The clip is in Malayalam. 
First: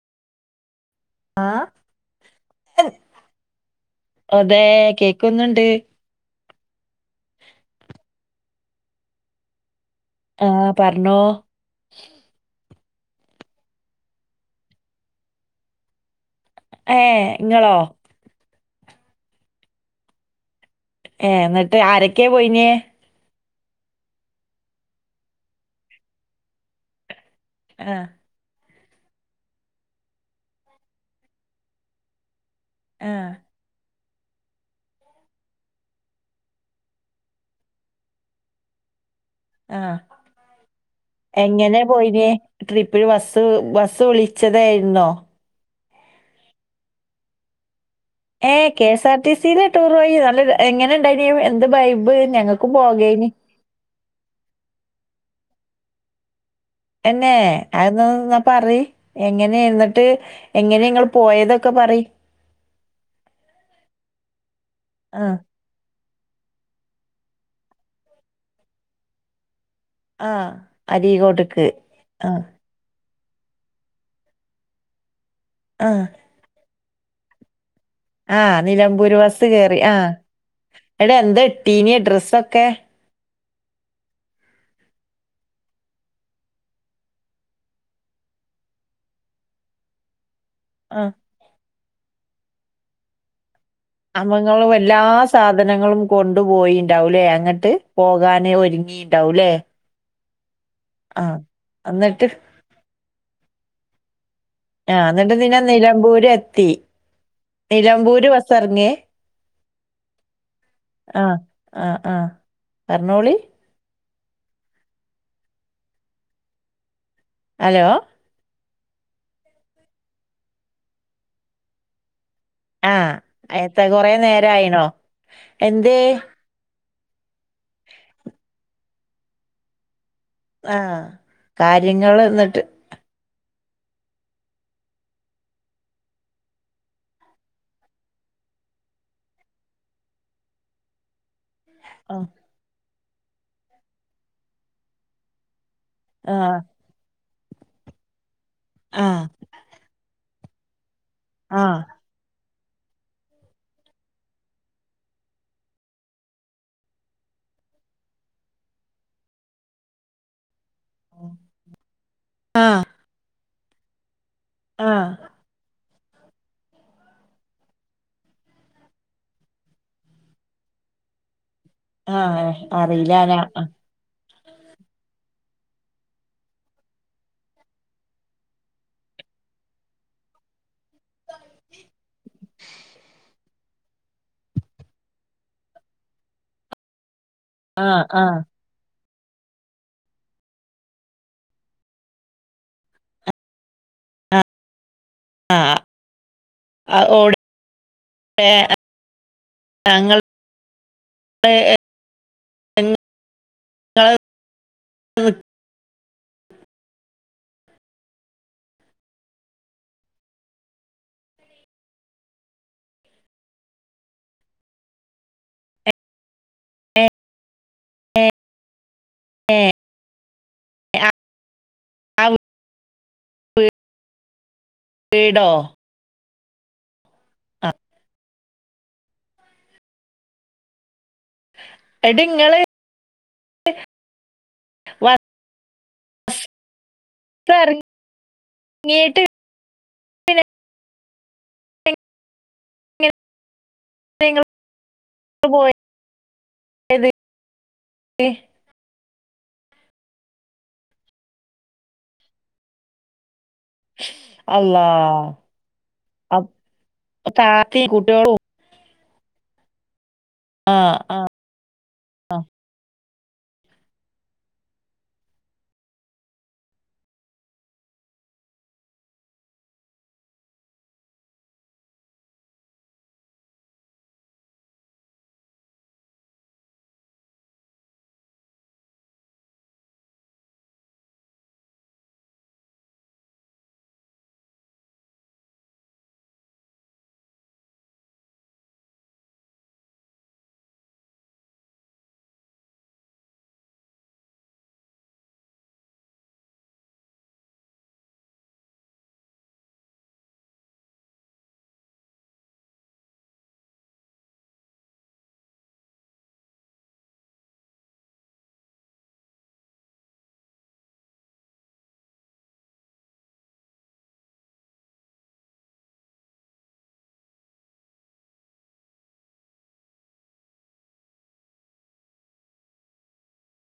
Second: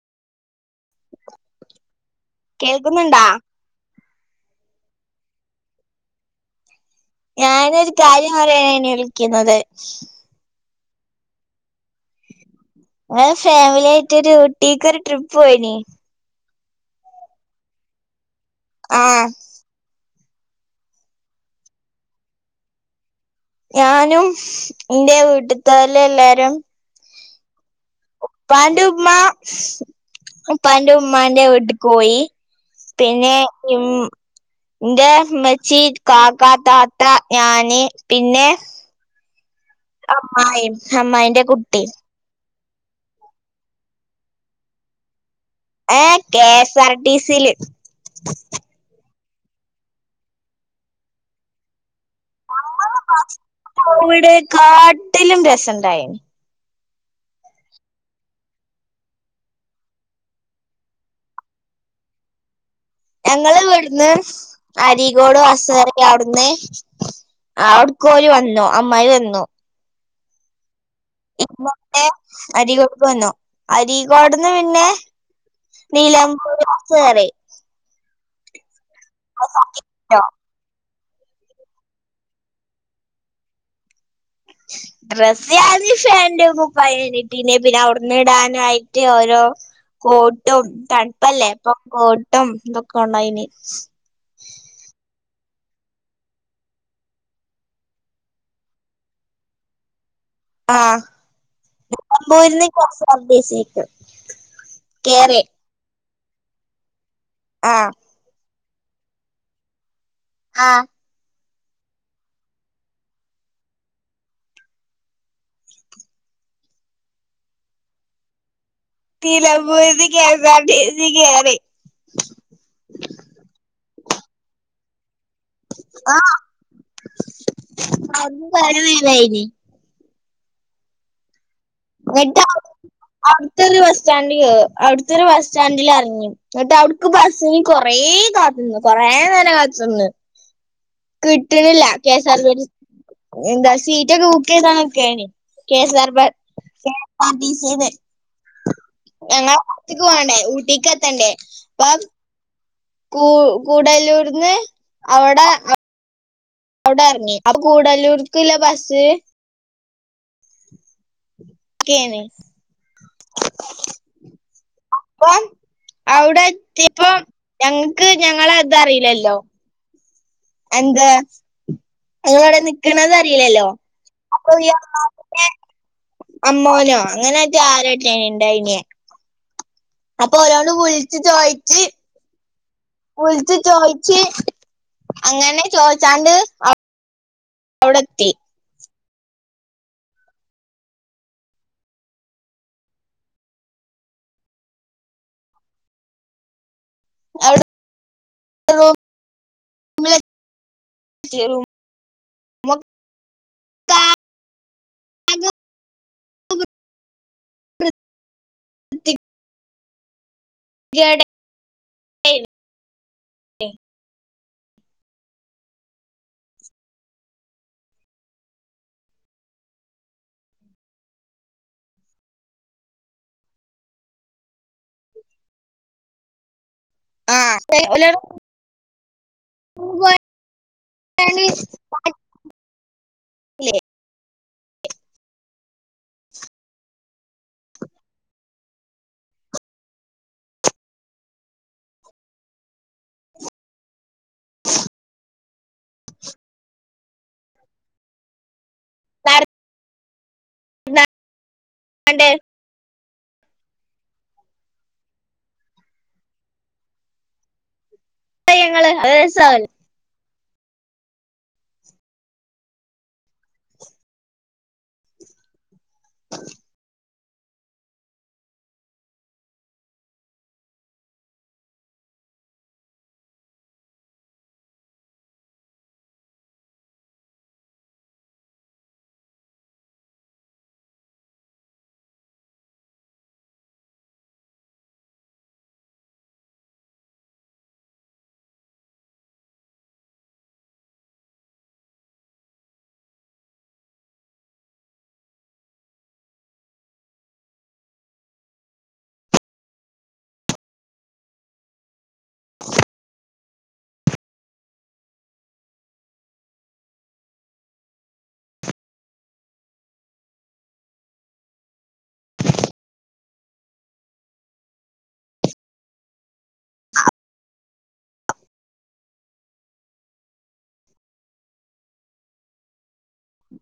ആഹ് കേൾക്കുന്നുണ്ടാ അതേ കേക്ക്ന്നുണ്ട് ഞാനൊരു കാര്യം പറയാന വിളിക്കുന്നത് ആ പറഞ്ഞോ ഞങ്ങൾ ഫാമിലി ആയിട്ടൊരു ഊട്ടിക്ക് ഒരു ട്രിപ്പ് പോയിന് ഏഹ് ഇങ്ങളോ ആഹ് ഏ എന്നിട്ട് ആരൊക്കെയാ പോയിന് ഞാനും എന്റെ വീട്ടത്തോൽ എല്ലാരും ആഹ് ഉപ്പാന്റുമ്മ ഉപ്പാന്റുമ്മാന്റെ വീട്ടില്ക്ക് പോയി ആഹ് പിന്നെ നും ഇന്റെ ഇമ്മച്ചീ കാക്ക താത്ത ഞാന് പിന്നെ ആഹ് അമ്മായീ അമ്മായിന്റെ കുട്ടി [unintelligible] ട്രിപ്ന് ബസ് ബസ്സ് വിളിച്ചതായിരുന്നോ ഏഹ് കെ എസ് ആർ ടി സിയില് ഏ K S R T സിയില tour പോയി നല്ല എങ്ങനെ ഇണ്ടായിന് എന്ത് ബൈബ് ഞങ്ങൾക്ക് പോകേന് ഇവിടെ കാട്ടിലും രസണ്ടായിന് എന്നേ അത്ന്ന്നാ ഒന്ന് പറയ് എങ്ങനെ എന്നിട്ട് എങ്ങനെ ഇങ്ങൾ പോയതൊക്കെ പറി ഞങ്ങള് ഇവട്ന്ന് ആഹ് അരീകോട് ബസ് കേറി അവ്ട്ന്ന് അവ്ട്ക്കോല് വന്നു അമ്മായി വന്നു ആഹ് അരീക്കോട്ട്ക്ക് ഇമ്മമ്മേ ആഹ് അരീക്കോട്ക്ക് വന്നു അരീക്കോട്ന്ന് പിന്നെ ആഹ് നിലമ്പൂർ [unintelligible] കേറി ആഹ് നിലമ്പൂർ ബസ് കേറി ആഹ് ഇന്നെട്ട് എന്താ ഇട്ടീന്യേ ഡ്രസ്സൊക്കെ [inaudible] ഡ്രസ്സ്‌ ഞാന് ഫാന്റും കുപ്പായേനി ഇട്ടീന്നേ പിന്നെ അവിട്ന്ന് ഇടാനായിട്ട് ഓരോ കോട്ടും ആ, തണുപ്പല്ലേ ഇപ്പൊ കോട്ടും ഇതൊക്കെ കൊണ്ടോയിനി അമ്മങ്ങളും എല്ലാ സാധനങ്ങളും കൊണ്ടു പോയിണ്ടാവുംലേ അങ്ങെട്ട് പോകാന് ഒരുങ്ങി ണ്ടാവും ലേ ആഹ് ഇപ്പം എന്നിട്ട് പോയിര്ന്നേ കൊറച്ച് [unintelligible] കിട്ടും ആഹ് ഇന്നെട്ട് പിന്നെ നിലമ്പൂര് എത്തി ആ നിലമ്പൂര് ബസ് എറങ്ങെ ആഹ് ആഹ് ആഹ് ആഹ് പറഞ്ഞോളി ഹലോ നിലമ്പൂര്ന്ന് കെഎസ്ആർട്ടിസി കേറി ആഹ് എത്താ കൊറേ നേരം ആയിണോ ആഹ് [unintelligible] ആഹ് കാര്യങ്ങള്ന്നെട്ട് അവിട്ത്തൊര് ബസ് സ്റ്റാൻഡില് കേ അവിട്ത്തൊരു ബസ് സ്റ്റാൻഡിൽ എറങ്ങി ഇന്നെട്ട് അവ്ട്ക്ക് ബസ്സിന് കൊറേ കാത്ത്ന്ന് കൊറേ നേരം കാത്ത്ന്ന് കിട്ട്ന്നില്ല ആ കെഎസ്ആർ എന്താ സീറ്റൊക്കെ ബുക്കെയ്താണ്ട് നിക്കേനി എസ് ആർ വെ ആ കെഎസ് ആർടിസീന്ന് ആ ഞങ്ങള് ഊട്ടീക്ക് പോകാണ് ഊട്ടിക്ക് എത്തണ്ടേ ആ അപ്പം കൂ കൂടലൂര്ന്ന് അവിടെ അ അവ്ടെ എറങ്ങി അപ്പൊ കൂടലൂർക്ക്ള്ള ബസ് കേറി ആ ആഹ് അപ്പം അവ്ടെ എത്തിയപ്പം ഞങ്ങക്ക് ഞങ്ങളെ ഇത്റിയില്ലല്ലോ എന്ത് ആ നിങ്ങളെവിടെ അറിയില്ല നിക്ക്ണത് ഞാൻ ആ അറീലല്ലോ അപ്പൊ ഈ അമ്മാവൻ്റെ അമ്മോനോ അങ്ങനെറ്റേ ആരൊറ്റെ ഇണ്ടായിന്യേ അപ്പം ഓലോട് വിളിച്ച് ചോയിച്ച് വിളിച്ച് ചോയ്ച്ച് അങ്ങനെ ചോയിച്ചാണ്ട് ആഹ് ആഹ് ആഹ് അഹ് അവിടെ [unintelligible] ഞങ്ങള് റൂമിലെത്തി [unintelligible] റൂമൊക്കെ നിങ്ങള് ആകെ [unintelligible] ഇജ്ജ്ടെ നിക്കണേ [unintelligible] [unintelligible] ആ [unintelligible] വീടോ ആ. ആഹ് [unintelligible] [unintelligible] ഇങ്ങള് ഇല്ലേ, ബസ് ഇപ്പറങ്ങിട്ട് നിങ്ങള് പോയത് [unintelligible] അള്ളാഹ് താത്തിം കുട്ട്യാളും ഞങ്ങള് അത് രസാവുല്ലോ ആഹ് ആഹ് [unintelligible]